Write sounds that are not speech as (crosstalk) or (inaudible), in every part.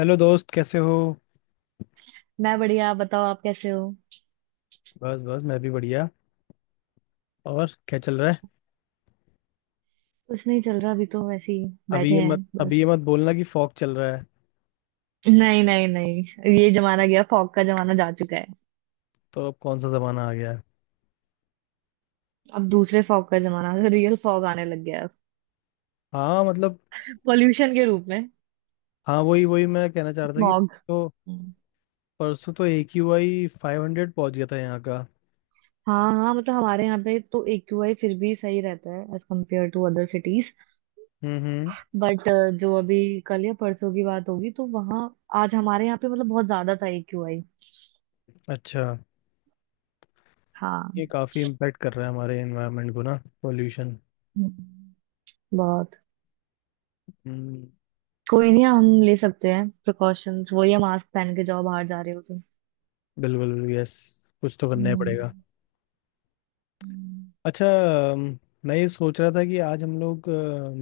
Hello दोस्त, कैसे हो? मैं बढ़िया। आप बताओ, आप कैसे हो? बस बस मैं भी बढ़िया। और क्या चल रहा है? कुछ नहीं चल रहा, अभी तो वैसे ही अभी बैठे ये मत हैं अभी ये बस। मत बोलना कि फॉग चल रहा है। नहीं, नहीं, नहीं। ये जमाना गया, फॉग का जमाना जा चुका है। तो अब कौन सा जमाना आ गया है? अब दूसरे फॉग का जमाना, रियल फॉग आने लग गया है। हाँ, मतलब। पोल्यूशन के रूप में। हाँ वही वही मैं कहना चाह रहा था कि। स्मॉग। तो परसों तो AQI 500 पहुंच गया था यहाँ का। हाँ हाँ, मतलब हमारे यहाँ पे तो एक्यूआई फिर भी सही रहता है, as compared to other cities. Hmm, hmm. But जो अभी कल या परसों की बात होगी तो वहाँ, आज हमारे यहाँ पे मतलब बहुत ज्यादा था एक्यूआई। अच्छा, हाँ। ये काफ़ी इम्पेक्ट कर रहा है हमारे एनवायरनमेंट को ना, पोल्यूशन। हम्म, बहुत। हम्म। कोई नहीं, हम ले सकते हैं प्रिकॉशंस, वही है मास्क पहन के जाओ बाहर जा रहे हो तुम। बिल्कुल बिल्कुल, यस। कुछ तो करना ही पड़ेगा। हम्म, हम्म। अच्छा। अम, मैं ये सोच रहा था कि आज हम लोग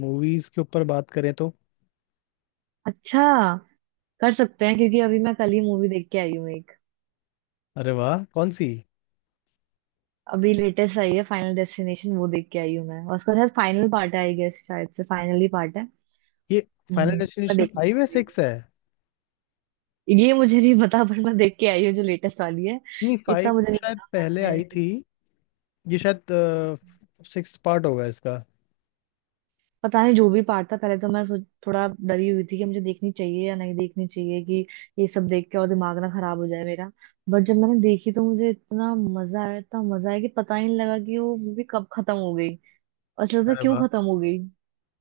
मूवीज के ऊपर बात करें तो। अच्छा। कर सकते हैं, क्योंकि अभी मैं कल ही मूवी देख के आई हूँ एक। अरे वाह, कौन सी? अभी लेटेस्ट आई है फाइनल डेस्टिनेशन, वो देख के आई हूँ मैं। और उसका शायद फाइनल पार्ट है आई गेस, शायद से फाइनल ही पार्ट है। ये फाइनल मैं डेस्टिनेशन देखने फाइव है, के लिए। 6 है? ये मुझे नहीं पता, पर मैं देख के आई हूँ जो लेटेस्ट वाली है। नहीं, 5 इतना मुझे तो नहीं शायद पहले आई पता। थी। ये शायद 6 पार्ट होगा इसका। पता नहीं जो भी पार्ट था। पहले तो मैं सोच थोड़ा डरी हुई थी कि मुझे देखनी चाहिए या नहीं देखनी चाहिए, कि ये सब देख के और दिमाग ना खराब हो जाए मेरा। बट जब मैंने देखी तो मुझे इतना मजा आया, इतना मजा आया कि पता ही नहीं लगा कि वो मूवी कब खत्म हो गई। और ऐसा लगता अरे क्यों वाह। खत्म हो गई।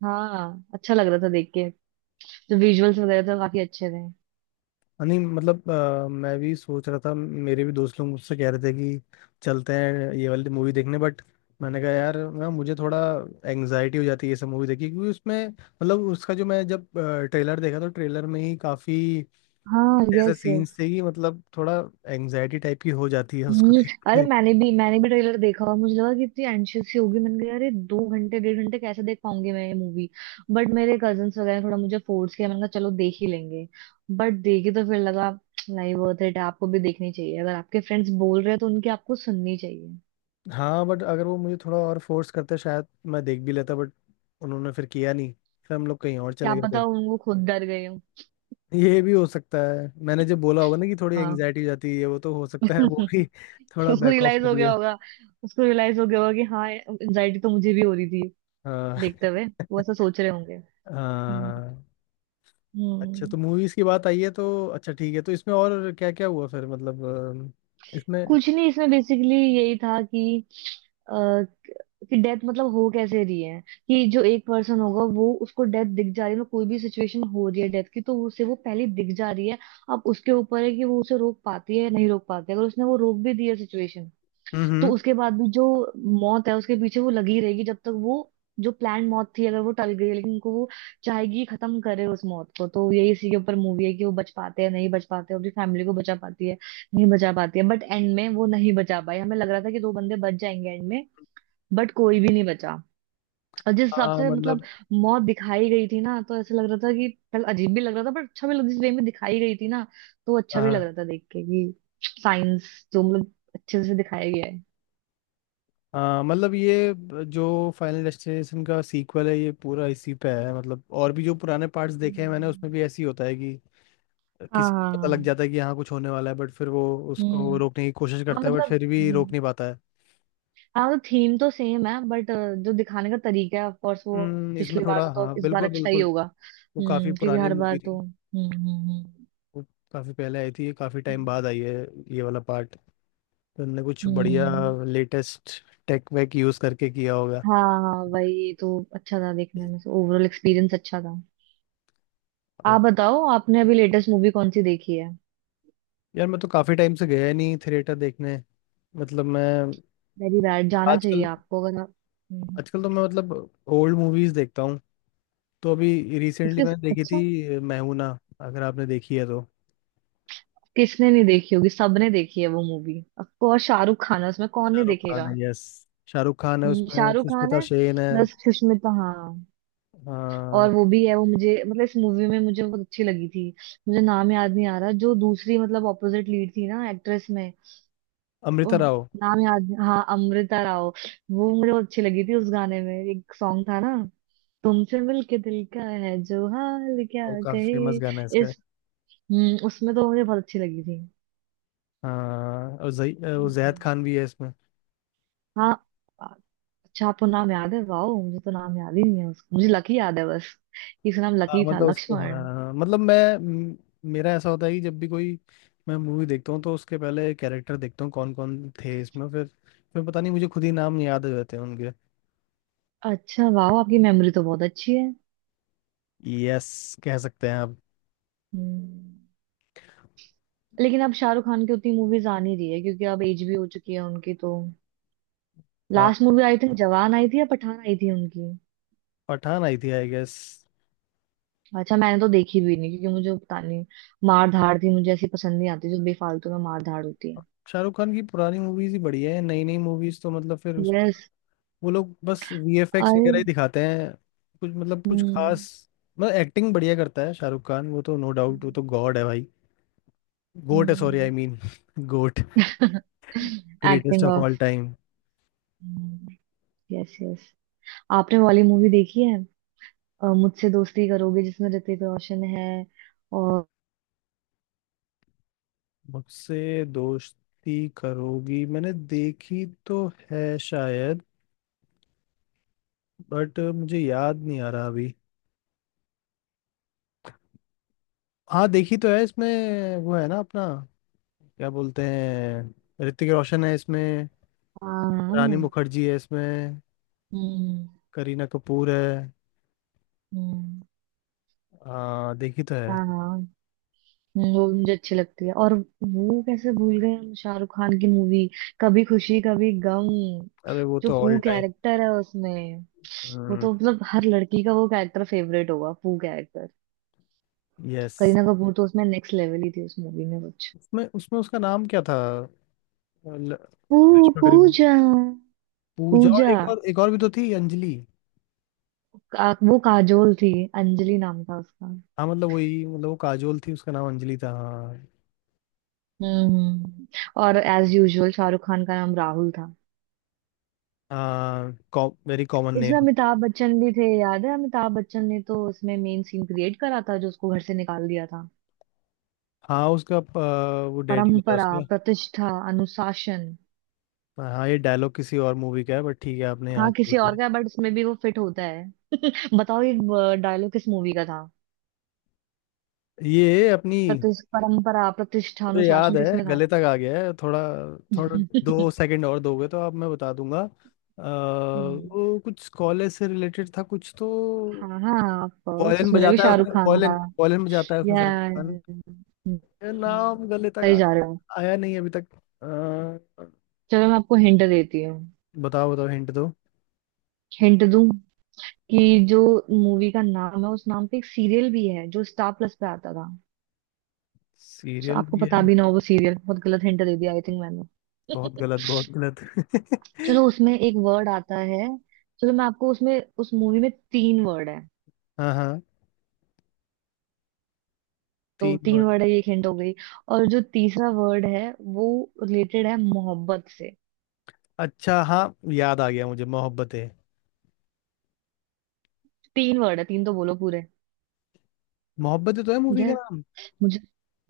हाँ, अच्छा लग रहा था देख के। जो विजुअल्स वगैरह थे वो काफी अच्छे थे। नहीं मतलब मैं भी सोच रहा था, मेरे भी दोस्त लोग मुझसे कह रहे थे कि चलते हैं ये वाली मूवी देखने, बट मैंने कहा यार ना, मुझे थोड़ा एंग्जाइटी हो जाती है ये सब मूवी देखी, क्योंकि उसमें मतलब उसका जो मैं जब ट्रेलर देखा तो ट्रेलर में ही काफी हाँ, ऐसे यस, सीन्स यस। थे कि मतलब थोड़ा एंग्जाइटी टाइप की हो जाती है उसको हम्म, देख अरे के। मैंने भी ट्रेलर देखा, और मुझे लगा कि इतनी एंशियस सी होगी। मैंने कहा अरे 2 घंटे 1.5 घंटे कैसे देख पाऊंगी मैं ये मूवी। बट मेरे कजन्स वगैरह ने थोड़ा मुझे फोर्स किया, मैंने कहा चलो देख ही लेंगे। बट देखी तो फिर लगा नहीं, वर्थ इट। आपको भी देखनी चाहिए, अगर आपके फ्रेंड्स बोल रहे हैं तो उनकी आपको सुननी चाहिए। हाँ बट अगर वो मुझे थोड़ा और फोर्स करते शायद मैं देख भी लेता, बट उन्होंने फिर किया नहीं, फिर हम लोग कहीं और क्या चले गए पता थे। उनको, खुद डर गए हो। ये भी हो सकता है, मैंने जब बोला होगा ना कि थोड़ी हाँ। एंग्जाइटी हो जाती है, वो तो हो सकता है वो भी (laughs) (laughs) थोड़ा उसको बैक ऑफ रियलाइज हो कर गया लिया। होगा। उसको रियलाइज हो गया होगा कि हाँ, एंजाइटी तो मुझे भी हो रही थी हाँ। देखते हुए। वो (laughs) ऐसा सोच रहे होंगे। हम्म, हाँ। अच्छा तो हम्म। मूवीज की बात आई है, तो अच्छा ठीक है, तो इसमें और क्या क्या हुआ फिर, मतलब इसमें। कुछ नहीं, इसमें बेसिकली यही था अ, कि डेथ मतलब हो कैसे रही है। कि जो एक पर्सन होगा वो उसको डेथ दिख जा रही है, मतलब कोई भी सिचुएशन हो रही है डेथ की तो उसे वो पहले दिख जा रही है। अब उसके ऊपर है कि वो उसे रोक पाती है या नहीं रोक पाती है। अगर उसने वो रोक भी दिया सिचुएशन, हम्म, तो हम्म। उसके बाद भी जो मौत है उसके पीछे वो लगी रहेगी, जब तक वो जो प्लान मौत थी अगर वो टल गई लेकिन उनको वो चाहेगी खत्म करे उस मौत को। तो यही इसी के ऊपर मूवी है कि वो बच पाते हैं नहीं बच पाते, अपनी फैमिली को बचा पाती है नहीं बचा पाती है। बट एंड में वो नहीं बचा पाई, हमें लग रहा था कि दो बंदे बच जाएंगे एंड में। बट कोई भी नहीं बचा। और जिस हिसाब हाँ से मतलब मतलब। मौत दिखाई गई थी ना, तो ऐसा लग रहा था कि पहले अजीब भी लग रहा था पर अच्छा भी लग, जिस वे में दिखाई गई थी ना तो अच्छा भी लग हाँ। रहा था देख के कि साइंस जो मतलब अच्छे से दिखाया गया हाँ मतलब जो फाइनल डेस्टिनेशन का सीक्वल है ये पूरा इसी पे है, मतलब और भी जो पुराने पार्ट्स है। देखे हैं मैंने उसमें भी ऐसे ही होता है कि किसी को पता लग हाँ, जाता है कि यहाँ कुछ होने वाला है, बट फिर वो उसको हम्म, रोकने की कोशिश हाँ करता है, बट मतलब फिर भी रोक हम्म, नहीं पाता है। हाँ मतलब थीम तो सेम है बट, जो दिखाने का तरीका है ऑफ कोर्स वो इसमें पिछली बार थोड़ा से तो हाँ, इस बार बिल्कुल अच्छा ही बिल्कुल। होगा। वो काफ़ी हम्म, क्योंकि पुरानी हर मूवी बार थी, तो हम्म, हम्म, हम्म। वो काफ़ी पहले आई थी, काफ़ी टाइम हम्म। बाद आई है ये वाला पार्ट, तो उनने कुछ बढ़िया हम्म, लेटेस्ट टेक वेक यूज़ करके किया होगा। हाँ, हाँ, वही तो। अच्छा था देखने में, ओवरऑल एक्सपीरियंस अच्छा था। ओ, आप बताओ, आपने अभी लेटेस्ट मूवी कौन सी देखी है? यार मैं तो काफ़ी टाइम से गया ही नहीं थिएटर देखने। मतलब मैं वेरी बैड, जाना आजकल, चाहिए आपको अगर आप। हम्म, आजकल तो मैं ओल्ड मूवीज देखता हूँ। तो अभी रिसेंटली उसके। मैंने देखी अच्छा। थी मैहूना, अगर आपने देखी है तो। किसने नहीं देखी होगी, सबने देखी है वो movie. Of course Shahrukh Khan है उसमें, कौन नहीं शाहरुख खान देखेगा। है, यस, शाहरुख खान है, उसमें शाहरुख खान सुष्मिता है। सेन है। प्लस सुष्मिता, हाँ। हाँ, और वो भी है, वो मुझे मतलब इस मूवी में मुझे बहुत अच्छी लगी थी। मुझे नाम याद नहीं आ रहा जो दूसरी मतलब ऑपोजिट लीड थी ना एक्ट्रेस में। वो अमृता राव। नाम याद नहीं- हाँ, अमृता राव। वो मुझे बहुत अच्छी लगी थी। उस गाने में एक सॉन्ग था ना, तुमसे मिलके दिल का है जो हाल क्या और काफी कहे। फेमस गाना है इसका। इस उसमें तो मुझे बहुत अच्छी लगी थी। हाँ, और जही वो जैद खान हम्म। भी है इसमें। हाँ। अच्छा, आपको नाम याद है! वाओ, मुझे तो नाम याद ही नहीं है उसका, मुझे लकी याद है बस। इसका नाम हाँ लकी था, मतलब उसको, हाँ लक्ष्मण। हाँ, हाँ, मतलब मेरा ऐसा होता है कि जब भी कोई मैं मूवी देखता हूँ तो उसके पहले कैरेक्टर देखता हूँ कौन कौन थे इसमें, फिर पता नहीं मुझे खुद ही नाम याद हो जाते हैं उनके। अच्छा वाह, आपकी मेमोरी तो बहुत अच्छी है। यस, कह सकते हैं आप। हम्म। लेकिन अब शाहरुख खान की उतनी मूवीज आ नहीं रही है, क्योंकि अब एज भी हो चुकी है उनकी। तो हाँ, last movie I think Jawan आई थी, या पठान आई थी उनकी। पठान आई थी आई गेस। अच्छा मैंने तो देखी भी नहीं क्योंकि मुझे पता नहीं, मार धाड़ थी, मुझे ऐसी पसंद नहीं आती जो बेफालतू में मार धाड़ होती है। शाहरुख खान की पुरानी मूवीज ही बढ़िया है, नई नई मूवीज तो मतलब, फिर उस यस। वो लोग बस VFX अरे। वगैरह ही दिखाते हैं, कुछ मतलब कुछ हम्म। खास। मतलब एक्टिंग बढ़िया करता है शाहरुख खान, वो तो नो डाउट, वो तो गॉड है भाई। गोट है, sorry I mean goat, greatest acting of all of, time. Yes, yes. (laughs) आपने वाली मूवी देखी है? मुझसे दोस्ती करोगे जिसमें ऋतिक रोशन है और, (laughs) मुझसे दोस्ती करोगी, मैंने देखी तो है शायद, बट मुझे याद नहीं आ रहा अभी। हाँ, देखी तो है, इसमें वो है ना अपना, क्या बोलते हैं, ऋतिक रोशन है इसमें, रानी हाँ, मुखर्जी है इसमें, हम्म, करीना कपूर है। हम्म, हाँ देखी तो है। हाँ, हाँ, वो भी मुझे अच्छी लगती है और, वो कैसे भूल गए हम, शाहरुख खान की मूवी कभी खुशी कभी गम। अरे वो जो तो ऑल पू टाइम, कैरेक्टर है उसमें, वो तो मतलब हर लड़की का वो कैरेक्टर फेवरेट होगा, पू कैरेक्टर। यस। करीना कपूर तो उसमें नेक्स्ट लेवल ही थी, उस मूवी में कुछ। उसमें उसमें उसका नाम क्या था? ल- पू, करिश्मा करीब, पूजा, पूजा। और पूजा एक और एक और भी तो थी, अंजलि। का, वो काजोल थी। अंजलि नाम था उसका। हाँ मतलब वही, मतलब वो काजोल थी, उसका नाम अंजलि था, हाँ। हम्म। और एज यूजुअल शाहरुख खान का नाम राहुल था। हाँ वेरी कॉमन इसमें नेम। अमिताभ बच्चन भी थे, याद है? अमिताभ बच्चन ने तो इसमें मेन सीन क्रिएट करा था, जो उसको घर से निकाल दिया था। हाँ उसका वो डैडी होता है परंपरा, उसका। प्रतिष्ठा, अनुशासन। हाँ, ये डायलॉग किसी और मूवी का है बट ठीक है आपने यहाँ हाँ, किसी जोड़ और दिया। का, बट इसमें भी वो फिट होता है। बताओ ये डायलॉग किस मूवी का था? ये अपनी। प्रतिष्ठ परंपरा प्रतिष्ठा मुझे याद अनुशासन किस है, में था? गले तक आ गया है, थोड़ा, थोड़ा, (laughs) 2 सेकंड और दोगे तो आप मैं बता दूंगा। हम्म, वो कुछ कॉलेज से रिलेटेड था कुछ तो। हाँ, हाँ, ऑफ कोर्स वॉयलिन उसमें भी बजाता है शाहरुख उसमें खान था। वॉयलिन वॉयलिन बजाता है उसमें या, शाहरुख खान। ये नाम गले तक सही जा रहे हो। आया नहीं अभी तक। अ, चलो, मैं आपको हिंट देती हूँ। बताओ बताओ हिंट दो। हिंट दूँ? कि जो मूवी का नाम है, उस नाम पे एक सीरियल भी है जो स्टार प्लस पे आता था। जो सीरियल आपको भी पता है। भी ना हो वो सीरियल, बहुत गलत हिंट दे दिया आई थिंक मैंने। बहुत गलत बहुत (laughs) चलो, गलत (laughs) उसमें एक वर्ड आता है। चलो मैं आपको उसमें, उस मूवी में तीन वर्ड है। हाँ हाँ। तो तीन तीन वर्ड। वर्ड है, ये एक हिंट हो गई। और जो तीसरा वर्ड है, वो रिलेटेड है मोहब्बत से। अच्छा हाँ, याद आ गया मुझे, मोहब्बतें। तीन वर्ड है तीन, तो बोलो पूरे। मोहब्बतें तो है मूवी का यार, नाम। मुझे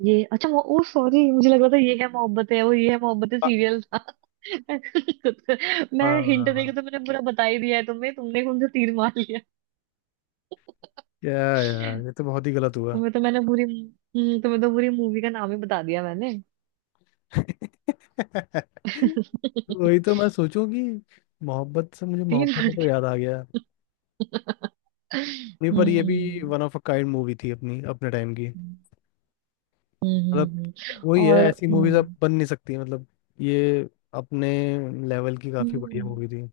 ये, अच्छा वो, ओ सॉरी, मुझे लग रहा था ये है मोहब्बत है। वो ये है मोहब्बत है वाह सीरियल था। (laughs) मैं वाह हिंट वाह, देके वाह। तो मैंने पूरा बता ही दिया है तुम्हें, तुमने कौन सा तीर मार लिया। क्या यार, ये तो बहुत ही गलत हुआ। तुम्हें तो पूरी मूवी का नाम ही बता दिया मैंने। (laughs) वही तो मैं सोचूं कि मोहब्बत से मुझे तीन मोहब्बत है तो लड़कियां। याद आ गया। नहीं पर ये भी hmm, one of a kind movie थी, अपनी अपने टाइम की, हम्म, हम्म, हम्म। मतलब। हम्म, वही है, और ऐसी मूवीज अब हम्म, बन नहीं सकती, मतलब ये अपने लेवल की काफी बढ़िया हम्म, मूवी थी।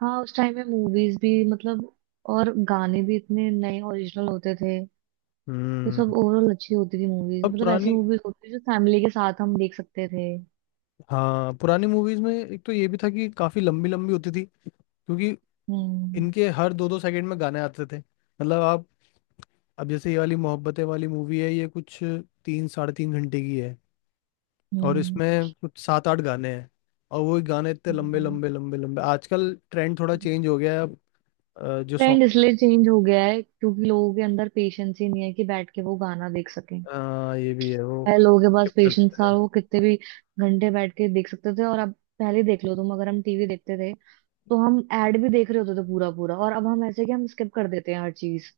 हाँ, उस टाइम में मूवीज भी मतलब, और गाने भी इतने नए ओरिजिनल होते थे। वो हम्म। सब ओवरऑल अच्छी होती थी मूवीज, अब मतलब ऐसी पुरानी, मूवीज होती थी जो फैमिली के साथ हम देख सकते थे। हाँ पुरानी मूवीज में एक तो ये भी था कि काफी लंबी लंबी होती थी, क्योंकि हम्म, इनके हर 2 2 सेकंड में गाने आते थे, मतलब आप। अब जैसे ये वाली मोहब्बतें वाली मूवी है ये कुछ 3 साढ़े 3 घंटे की है, और हम्म। इसमें कुछ सात आठ गाने हैं, और वो गाने इतने लंबे लंबे लंबे लंबे, आजकल ट्रेंड थोड़ा चेंज हो गया है अब। जो ट्रेंड सॉन्ग, इसलिए चेंज हो गया है क्योंकि लोगों के अंदर पेशेंस ही नहीं है कि बैठ के वो गाना देख सकें। ये भी है वो पहले लोगों के पास skip पेशेंस करते था, हैं। वो कितने भी घंटे बैठ के देख सकते थे, और अब, पहले देख लो तुम, अगर हम टीवी देखते थे तो हम एड भी देख रहे होते थे पूरा पूरा। और अब हम ऐसे कि हम स्किप कर देते हैं हर चीज।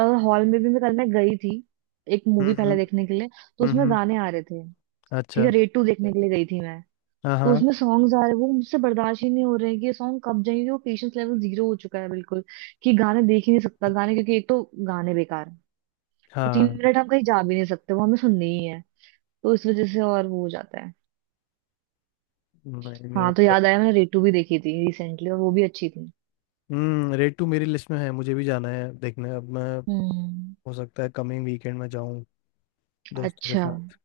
और हॉल में भी मैं कल मैं गई थी, एक मूवी पहले हम्म, देखने के लिए। तो हम्म, उसमें गाने आ रहे थे। ठीक अच्छा। है, रेड टू देखने के लिए गई थी मैं। हाँ तो हाँ। उसमें सॉन्ग्स आ रहे हैं, वो मुझसे बर्दाश्त ही नहीं हो रहे हैं कि ये सॉन्ग कब जाएंगे। वो पेशेंस लेवल जीरो हो चुका है बिल्कुल, कि गाने देख ही नहीं सकता गाने, क्योंकि एक तो गाने बेकार हैं। तो तीन हाँ। मिनट हम कहीं जा भी नहीं सकते, वो हमें सुनने ही है। तो इस वजह से और वो हो जाता है। नहीं नहीं वो हाँ तो तो। याद आया, मैंने रेटू भी देखी थी रिसेंटली, और वो भी अच्छी थी। हम्म, रेड 2 मेरी लिस्ट में है, मुझे भी जाना है देखने अब। मैं हम्म। हो सकता है कमिंग वीकेंड में जाऊं, दोस्तों के अच्छा। साथ।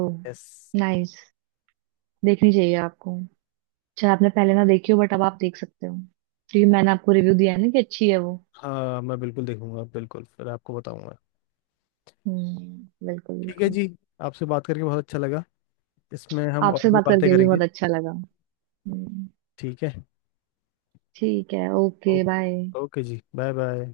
Oh, yes. नाइस। देखनी चाहिए आपको, चाहे आपने पहले ना देखी हो बट अब आप देख सकते हो, क्योंकि मैंने आपको रिव्यू दिया है ना कि अच्छी है वो। हाँ मैं बिल्कुल देखूंगा, बिल्कुल फिर आपको बताऊंगा। हम्म, बिल्कुल, ठीक है बिल्कुल। जी, आपसे बात करके बहुत अच्छा लगा, इसमें हम और आपसे भी बात बातें करके भी करेंगे। बहुत अच्छा लगा। हम्म। ठीक है। ठीक है, ओ- ओके, बाय। ओके जी, बाय बाय।